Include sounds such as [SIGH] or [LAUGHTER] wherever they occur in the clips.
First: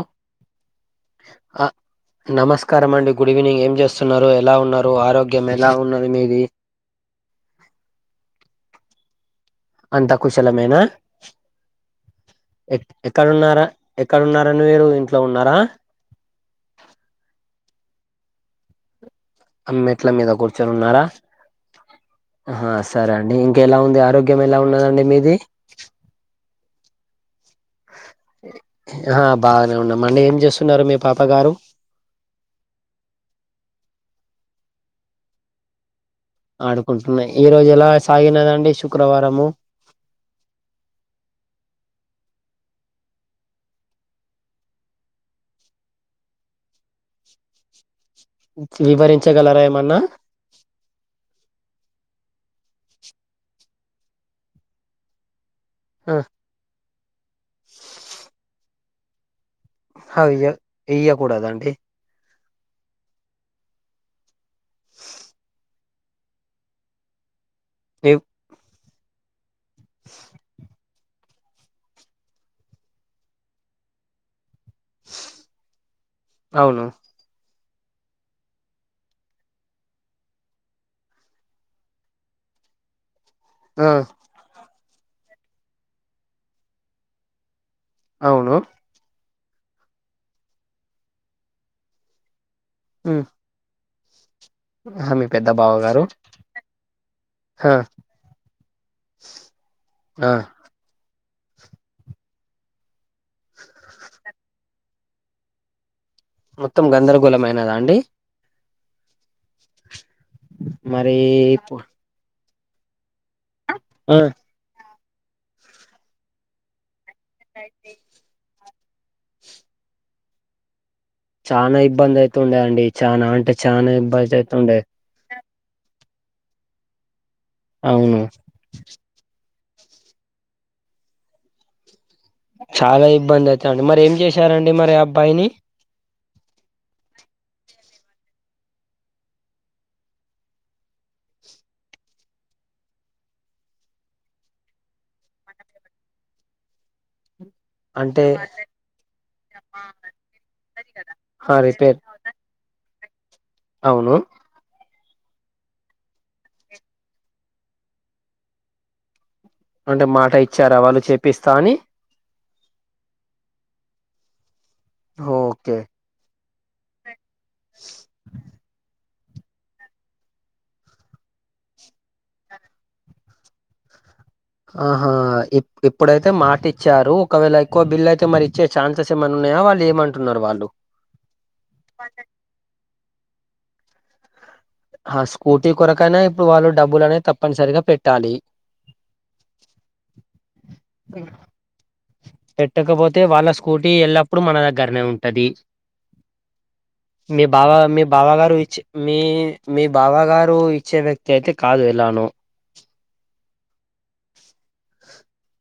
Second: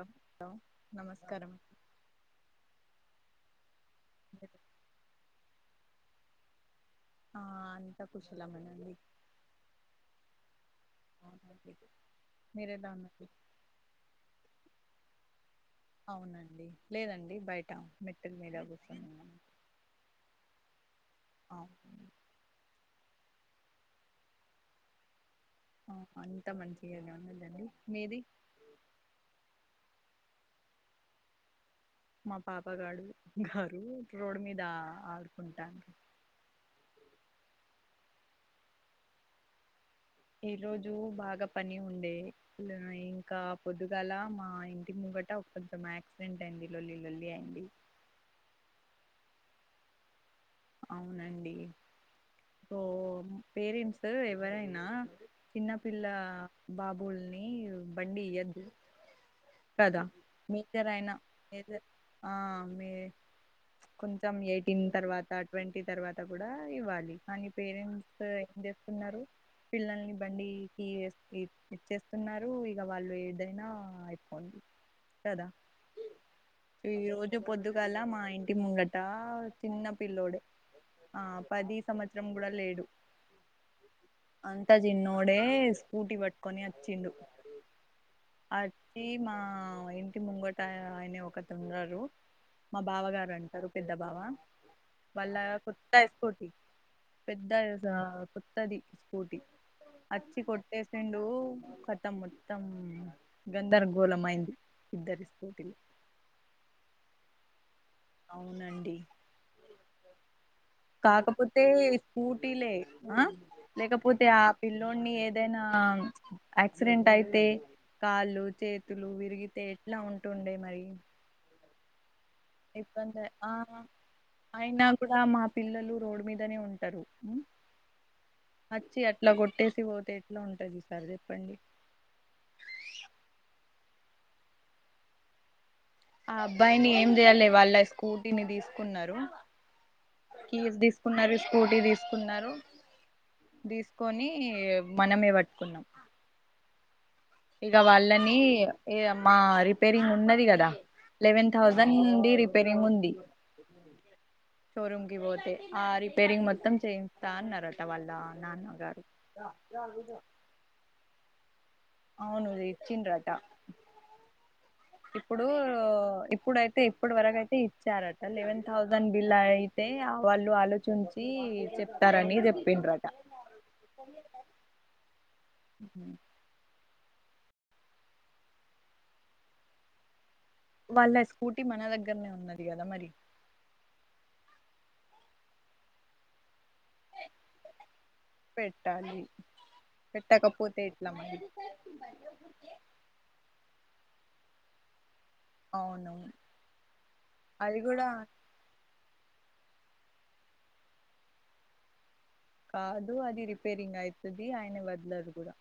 ఓ hello నమస్కారం అ నమస్కారం అండి గుడ్ ఈవినింగ్ ఏం చేస్త స్తున్నారు ఎలా ఉన్నారు ఆరోగ్యం ఎలా ఉన్నది మీది ఆ అంతా కుశలమెనండి అంతా కుశాలమేనా ఎ మీరెలా ఉన్నారు ఎక్కడున్నారా ఎక్కడున్నారండి మీరు ఇంట్లో ఉన్నారా అవునండి లేదండి బయట మెటిల్ మీద కూర్చ మెట్ల మీద కూర్చొని ఉన్నారా అవును ఆహా సర్ సరే అండి ఇంకెలా ఉంది ఆరోగ్యం ఎలా ఉన్నదండి మీది ఆ ఎంత మంచిగానే ఉంది ఆహ్ బాగానే ఉన్నాం అండి ఏం చేస్తున్నారు మీ పాప గారు మా పాప గడు గారు రోడ్ మీద ఆడుకుంటాండ్రు ఆడుకుంటున్నాయి ఈ రోజు ఎలా సాగినదండి శుక్రవారము ఈ రోజు బాగా పని ఉండే ఇంకా పొద్దుగాల మా ఇంటి ము గట కొంచం యాక్సిడెంట్ అయింది లల్లి లల్లి అయింది వివరించగలరా ఏమన్నా అవునండి ఎప్పుడో పేరెంట్స్ ఎవరైనా చిన్నపిల్ల ఆ, బాబ్ బండి ఈయద్దు కదా ఆ, ఇయ్య మీద్దరైనా మీద ఇయ్యకూడదండి ఆ మ్ కొంచెం ఎయిటీన్ తర్వాత ట్వంటీ తర్వాత కూడా ఇవ్వాలి కాని పేరెంట్స్ ఇవ్- ఏం చేస్తున్నారు పిల్లల్ని బండికి ఇ ఇచ్చేస్తున్నారు ఇగ వాళ్ళు ఏదైనా అయిపోండి కద అవును ఈ రోజు పొద్దుగాల మా ఇంటి ముంగట చిన్న పిల్లోడే ఆ పది సంవత్సరం కూడా లేడు ఆ అట్ట చిన్నోడే స్కూటీ పట్టుకొని వచ్చిండు అవును అచ్చి మా ఆ ఇంటి ముంగట అయనే ఒకతున్నారు మా ఉమ్, బావగారు అంటరు పెద్ద బావా ఆ మీ వాళ్ళ పెద్ద బావ గారు కొత్తయి స్కూటీ పెద్ద ఆ కొత్తది స్కూటీ ఆ అచ్చి కొట్టేసిండు ఖతం మొత్తం గంధరగోళం అయింది ఇద్దరి స్కూటి మొత్తం గందరగోళం ఐనదా అండి అవునండి మరి కాకపోతే స్కూ టిలే లేకపోతే ఆ పిల్లోడిని ఏదైనా యాక్సిడెంట్ అయ్ తే కాళ్ళు చేతులు విరిగితే ఎట్లా ఉంటుండే మరి చానా ఇబ్బంది అయితుండే అండి ఇబ్బంది చానా ఆ అంటే చానా ఇబ్బంది అయితుండే అయినా కూడా మా పిల్లలు రోడ్ మీదనే ఉంటారు అవును వచ్చి అట్లా కొట్టే తిపోతే ఎట్లా ఉంటది ఈ సారి చెప్పండి చాలా ఇబ్బంది అయితదండి మరి ఏం చేసారండి మరి అబ్బాయిని ఆ అబ్బాయిని ఏం చేయాలె వాళ్ళ స్కూటీని తీసుకున్నారు కీస్ తీసుకున్నారు స్కూటీ తీసుకున్నారు తీసుకొని మనమే పట్టుకున్నాం ఇగ అంటే వాళ్ళని ఎ మా రిపేరింగ్ ఉన్నది గదా లెవెన్ ఆ థౌజండ్ రిపేర్ ది ఉంది రిపేరింగ్ ఉంది అవును షోరూమ్ కి పోతే ఆ రిపేరింగ్ మొత్తం చేయిస్తా అన్నారట వాళ్ళ నాన్నగారు అంటే మాట ఇచ్చారా వాళ్ళు చెపిస్తా అని అవును ఇచ్చిండ్రట ఇప్పుడు ఓకే ఇప్పుడైతే ఇప్పటి వరకయితే ఇచ్చారట లెవెన్ థౌసండ్ ఇలా అయితే వాళ్ళు ఆలోచించి చెప్తారని చెప్పిండ్రట సర్లే ఆహా ఇప్ ఇప్పుడైతే మాటి ఇచ్చారు ఒకవేళ ఎక్కువ బిల్ అయితే మరి ఇచ్చే ఛాన్సెస్ ఏమన్నాయా వాళ్ళు ఏమం వాళ్ళ స్కూటీ మన దగ్గరనే ఉన్నది కదా మరి ఆ స్కూటీ కొరకైనా ఇప్పుడు వాలు డబ్బులు అనేది తప్పనిసరిగా పెట్టాలి పెట్టాలి పెట్టకపోతే ఎట్ల మరి ఇప్పుడు మన దగ్గరనే ఉంటది అవును మీ బావ అది మీ కూడా బావ గారు ఇచే మీ మీ బావ గారు ఇచ్చే వ్యక్తి అయితే కాదు ఎలానో కాదు అది రిపేరింగ్ అయితది ఆయన వదలడు కూడా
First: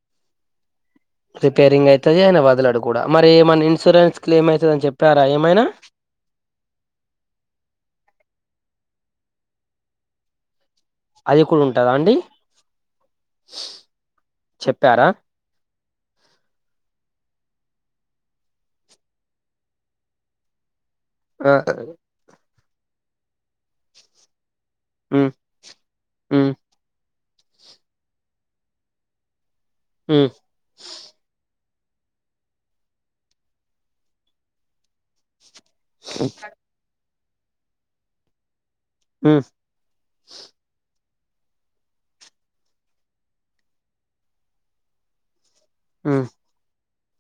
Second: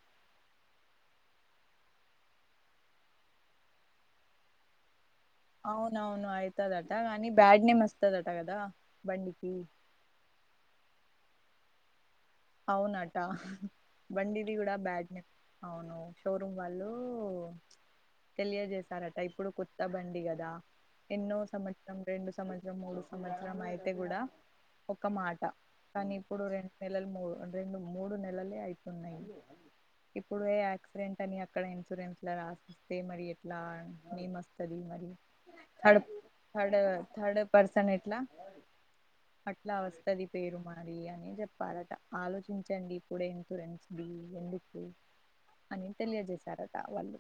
రిపేరింగ్ అయితది ఆయన వదలడు కూడా మరి ఎమన ఇన్సూరెన్స్ క్లెయిమ్ అయితదని చెప్ అవునవును అవుతదట కానీ బ్యాడ్ నేమ్ వస్తదట కదా బండికి అది కూడా ఉంటదా అండి అవునట బండిది కూడా చెప్పారా బ్యాడ్ నేమ్ అవునవును షోరూమ్ వాళ్ళు తెలియజేశారట ఇప్పుడు కొత్త బండి కదా ఎన్నో ఆ సంవత్సరం రెండు సంవత్సరం మూడు సంవత్సరం అయితే కూడా ఒక ఉమ్ మాట కానీ ఇప్పుడు ఉమ్ రెండు నెలలు మూడు రెండు మూడు నెలలే అవుతున్నాయి ఉమ్ ఇప్పుడు యాక్సిడెంట్ అని అక్కడ ఇన్సూరెన్స్లా రాసిస్తే మరి ఎట్లా ఏమ్ వస్తది మరి థర్డ్ థర్డ్ డ్ థర్డ్ పర్సన్ ఎట్లా ఉమ్ అట్లా వస్తది పేరు మనది అని చెప్పారట ఆలోచించండి ఇప్పుడు ఇన్సూరెన్స్ ది ఎందుకు అని ఉమ్ తెలియజేశారట వాళ్ళు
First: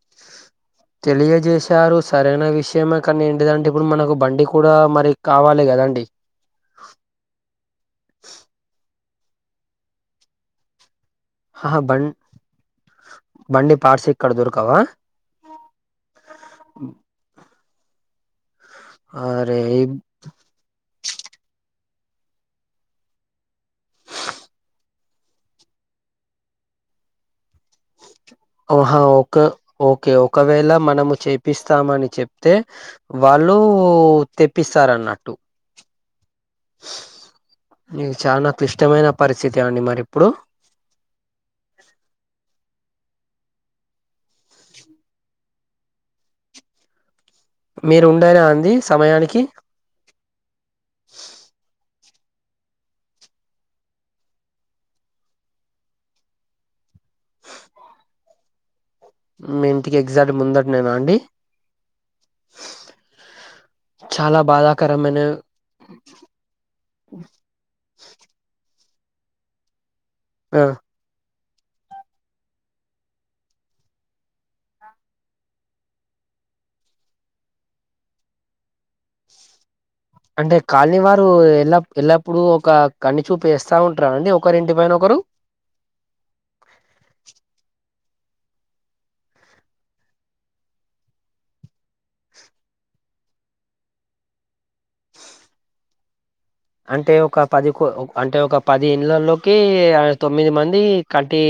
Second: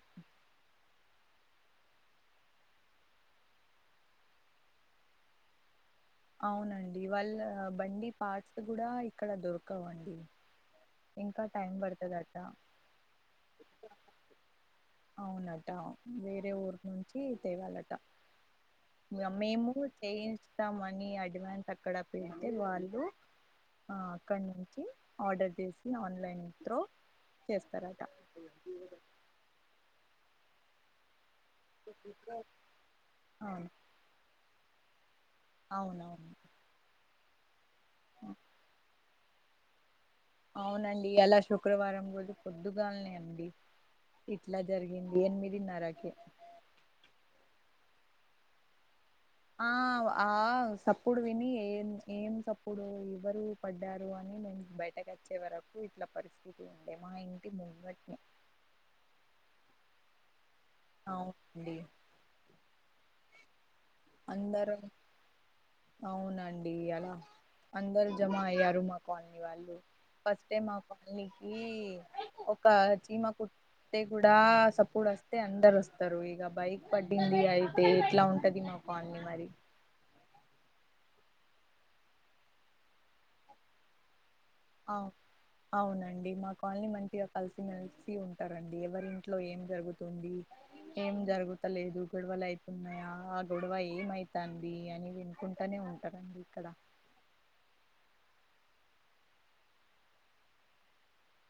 రు సరే విషయమే కానీ ఏంటిదంటే ఇప్పుడు మనకు బండి కూడా మరి కావాలి కదండి అవునండి వాళ్ళ బండి పార్ట్స్ కూడా ఇక్కడ దొరకవండి ఇంకా టైం ఆహా బం పడుతదట బండి పార్ట్స్ ఇక్కడ దొరకవా అవునట వేరే ఊరు నుంచి తేవాలట అరే మేము ఈ చేయిస్తామని అడ్వాన్స్ అక్కడ పెడితే వాళ్ళు ఆ అక్కడ నుంచి ఆర్డర్ చేసి ఆన్లైన్ త్రో చేస్తారట ఓహా ఒక ఓకే ఒకవేళ మనము చె తెప్పిస్తామని చెప్తే వాళ్ళు అవును తెప్పిస్తారన్నట్టు అవునవును మీ చాలా క్లిష్టమైన పరిస్థితే అండి మరి ఇప్పుడు అవునండి ఇయాలా శుక్రవారం కదా కొద్దు గాలే అండి ఇట్లా జరిగింది ఎనిమిదిన్నరకే మీరు ఉండారా అండీ సమయాని ఆ ఆ సప్పుడు విని ఏం ఏం సప్పుడు ఎవ్వరు పడ్డారు అని నేను బయటకు వచ్చే వరకు ఇట్లా పరిస్థితి ఉంది ఏమ మా ఇంటి ముంగట్నే మీ ఇంటికి ఎగ్జాక్ట్ ముందటినేనా అండి అవునండి చాలా అందరం బాధాకరమైన అవునండి అలా అందరు జమ అయ్యారు మా కాలనీ వాళ్ళు ఫస్ట్ టై ఆ మా కాలనీకి ఒక చీమా కు అతే కూడా సప్పుడు వస్తే అందరు వస్తారు ఇక బైక్ పడింది అయితే ఎట్లా ఉంటది మాకు కాలనీ మరి అంటే కాలనీ వారు ఎల్ల ఎల్లప్పుడూ ఒక కన్నుచూపు వేస్తా ఉంటారండి ఆ అవునండి మా కాలనీ మంచిగా కలిసి మెలిసి ఉంటారండి ఎవరింట్లో ఏం జరుగుతుంది ఏం జరుగుతలేదు గొడవలు అయితున్నాయా ఆ గొడవ ఏమవుతుంది అని వినుకుంటానే ఉంటదండి అంటే ఒక పది కో అంటే ఒక పది ఇళ్ళలోకి ఆ తొమ్మిది మంది కంటి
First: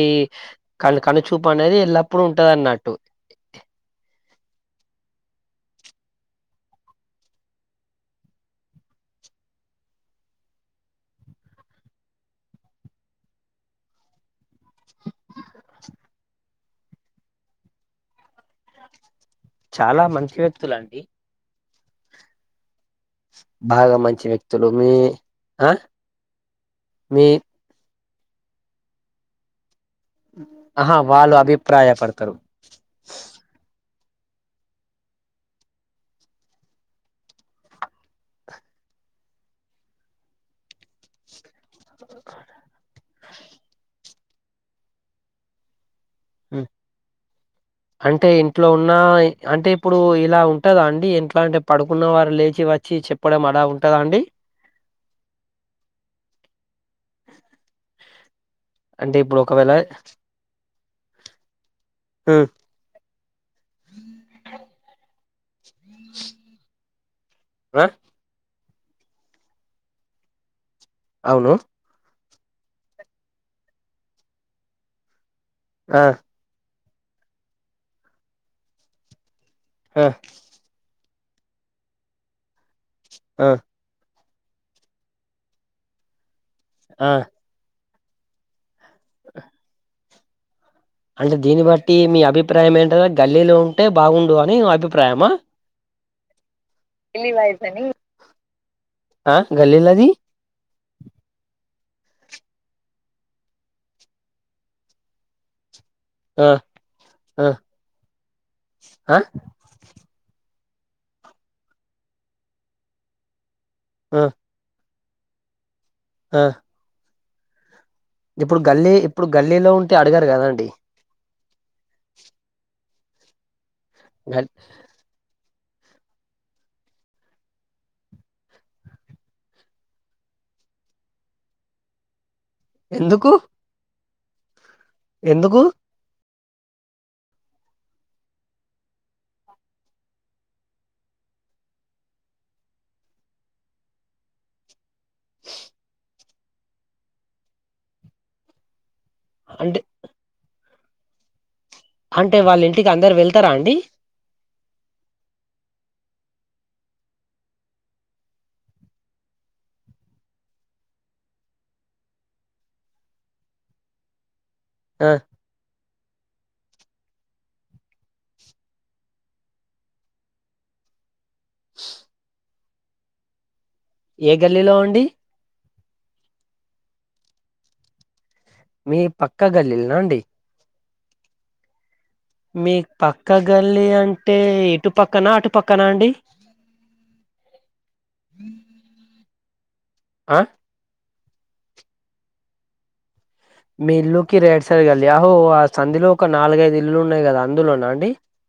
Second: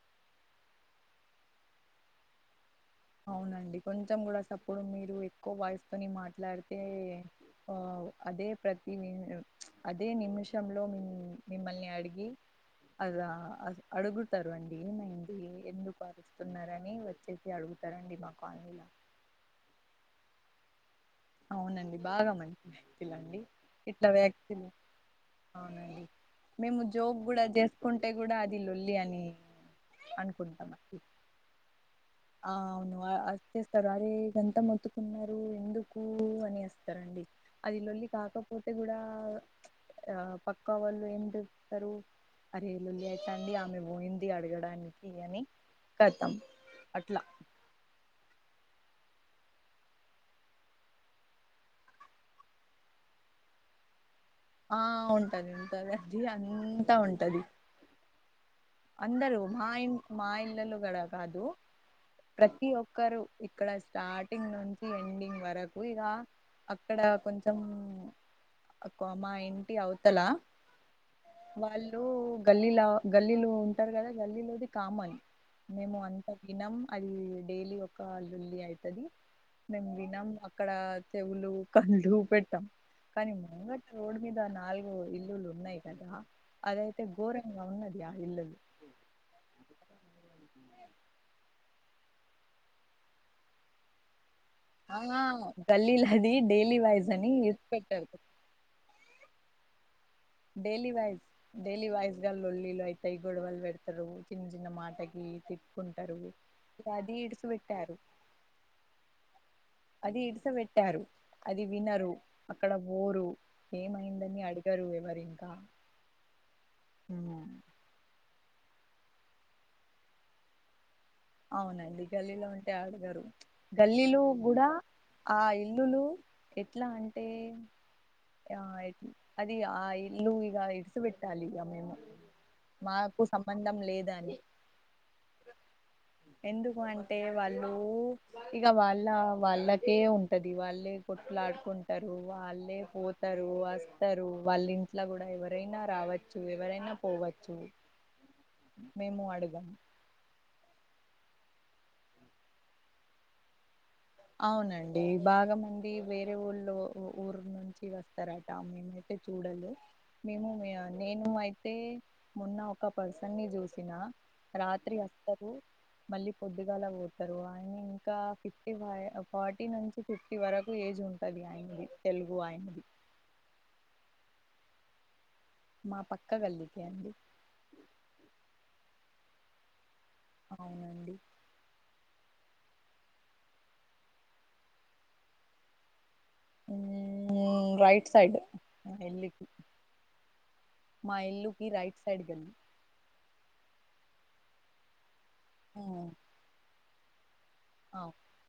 క కనుచూపనే అది ఎల్లప్పుడు ఉంటది అన్నట్టు అవునండి కొంచెం కూడా సప్పుడు మీరు ఎక్కువ వాయిస్తోని మాట్లాడితే ఆ అదే ప్రతి నీన్ అదే నిమిషంలో మ మిమ్మల్ని అడిగి అదా అడుగుతారు అండి ఏమైంది ఎందుకు ఆవిస్తున్నారని వచ్చేసి అడుగుత తింటారండి మా ఫాదర్ ఇన్ లో చాలా మంచి వ్యక్తుల అండి అవునండి బాగ మంచి వ్యక్తులండి బాగా మంచి వ్యక్తులు మీ ఆ అవునండి మేము జోకు మీ కూడా చేసుకుంటే కూడా అది లొల్లి అని అనుకుంటామండి ఆహా వాళ్ళు అభిప్రాయ పడతారు ఆరే వేళ్లు ఎంత మొత్తుకున్నారు ఎందుకు అనిస్తారు అడి అది లొల్లి కాకపోతే కూడా ఆ పక్కా వాళ్ళు ఏంటి ఆరే లొల్లి అయ్యింది ఆమె పోయింది అడగడానికి అని కతం అట్లా ఇట్లో ఉన్న అంటే ఇప్పుడు ఇలా ఉంటద అండి ఇంట్లా అంటే పడుకున్న వారు లేచి వచ్చి చెప్పడ అ ఆలా ఉంటుద అండి ఆ ఉంటది ఉంటది అండి అంతా ఉంటది అంటే అందరు ఇప్పుడు మా ఒకవేళ ఇ మా ఏళ్లలో గాడ కాదు హ్మ్. ప్రతి ఒక్కరు ఇక్కడ స్టార్టింగ్ నుంచి ఎండింగ్ వరకు ఇలా అక్కడ కొంచెం ఆ! మా ఇంటి అవతలా అవును వాళ్ళు గల్లీల గల్లీలు ఉంటారు కదా గల్లీలోది కామన్ మేము ఆ అంత విినం అది డైలీ ఒక లొల్లి అవుతుది మేము ఆ విన్నాం అక్కడ చెవులు కళ్ళు పెట్టాం కానీ ఆ ముగ్గత రోడ్ అయితే మీద నాలుగు ఇల్లులు ఉన్నాయి కదా అదయితే ఆ ఘోరంగా ఉన్నది ఆ ఇల్లులు అంటే దీన్ని బట్టి మీ అభిప్రాయం ఏంటా గల్లీలో ఉంటే బాగుంట ఆహా గల్లీలది డైలీ వైస్ అని ఇది పెట్టారు ఆహ్ గల్లీలాది డైలీ వైజ్ డైలీ వైజ్ గా లొల్లిలు అయితాయి గొడవలు పెడతారు చిన్న చిన్న మాటకి తి కుంటారు ఆ ఇ అది ఇడిసి ఆ పెట్టారు ఆ అది ఇడిసిబేట్టారు అది వినరు అక్కడ బోరు ఆ ఏమైందని అడిగరు ఎవరు ఇంకా ఆ ఆహ్ ఇప్పుడు గల్లీ ఇప్పుడు గల్లీలో ఉంటే అడిగారు కదా అండి అవునండి గల్లీలో ఉంటే అడగరు గల్లీలో కూడా ఆ ఇల్లులు ఎట్లా అంటే ఆ అది ఆ ఇల్లు ఇగ ఇడిసి వెట్టాలి ఇగ మేము మాకు ఎందుకు సంబంధం లేద అని ఎందుకు ఎందుకు అంటే వాళ్ళు ఇగ వాళ్ళ వాళ్ళకే ఉంటది వాళ్ళే కోట్లాడుకుంటారు వాళ్ళే పోతారు వస్తారు వాళ్ళుం ఇంట్లా గూడా ఎవరైనా రావచ్చు ఎవరైనా పోవచ్చు మేము అడిగాము అంటే అంటే వాళ్ళ ఇంటికి అందరు వెళ్తారా అండి అవునండి బాగా మంది వేరే ఊళ్లో ఊరు నుంచి వస్తారట మేమైతే చూ చూడదు మేము నేను అయితే మొన్న ఒక పర్సన్ ని చూసిన రాత్రి ఆ వస్తారు మళ్ళీ పొద్దుగాలా పోతారు ఆయన ఇంకా ఫిఫటీ ఫార్టీ నుంచి ఫిఫ్టీ వరకు ఏజ్ ఉంటది ఆయనది తెలుగు ఆయనది ఏ గల్లీలో అండి మా పక్క గల్లికె అండి మీ పక్క గల్లీలనా అండి అవునండి మీక్ పక్క గల్లి అంటే ఇటు పక్కన అటు పక్కన అండి ఉ రైట్ సైడ్ ఎలి ఆ మా ఇల్లుకి రైట్ సైడ్ గల్లి మీ ఇల్లుకి రైట్ సైడ్ గల్లి యా ఆహో ఆ సందులో ఒక నాలుగైదు ఇల్లు ఉన్నాయి గదా ఆ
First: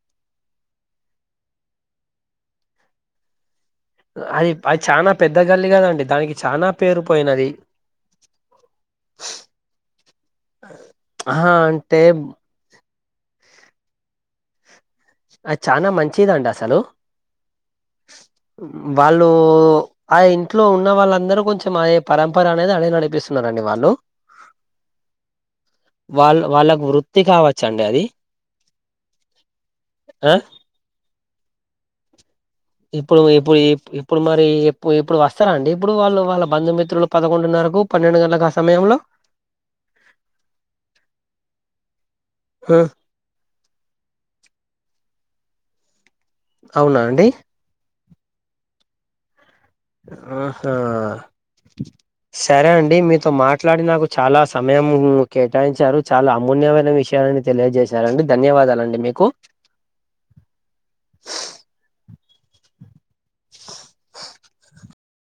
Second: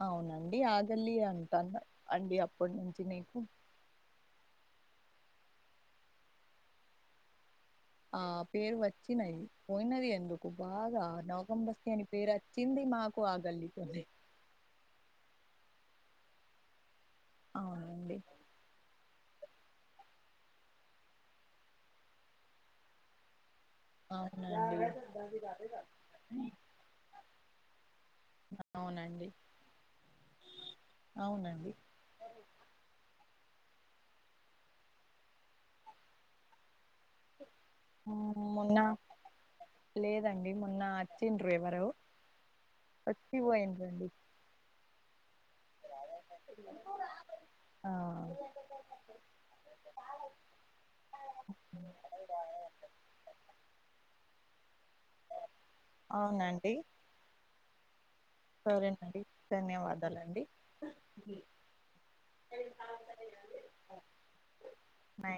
అవునండి ఆ గల్లి యే అంటాన్న అండి అప్పుడు నుంచి నీకు అది అది చానా పెద్ద గల్లి కదండి దానికి చానా పేరు పోయినది ఆ పేరు వచ్చినయి పోయినది ఎందుకు బాగా ఆహా నౌకం బస్తీ అంటే అని పేరు అచ్చింది మా కు ఆగల్లి తోనే అద్ చానా మంచిదండి అసలు అవునండి ఇప్పుడూ ఆ ఇంట్లో ఉన్న వాళ్ళందరూ కొంచెం ఆ పరంపర అనేది అలానే నడిపిస్తున్నారు రండి వాళ్ళు అవునండి వాళ్ళ వాళ్ళకు వృత్తి కావచ్చండి అది అవునండి ఆ అవునండి ఇప్పుడు ఇప్పుడు ఇప్పుడు మరిప్పు ఇప్పుడు వస్తారా అండి ఇప్పుడు వాళ్ళు వాళ్ళ బంధుమిత్రులు పదకొండున్నరకు పన్నెండు గంటలకు మ్మ్, ఆ మొన్న సమయంలో లేదండి మొన్న అచ్చిండ్రు ఎవరో ఆ, వచ్చి పోయిండ్రండి అవునా అండి ఆ ఆహా సరే అండి మీతో మాట్లాడి నాకు చాలా సమయం కేటాయించారు చాలా అవునండి అమూల్యమైన విషయాన్ని సరేనండి ధన్యవాదాలండి [INAUDIBLE] నై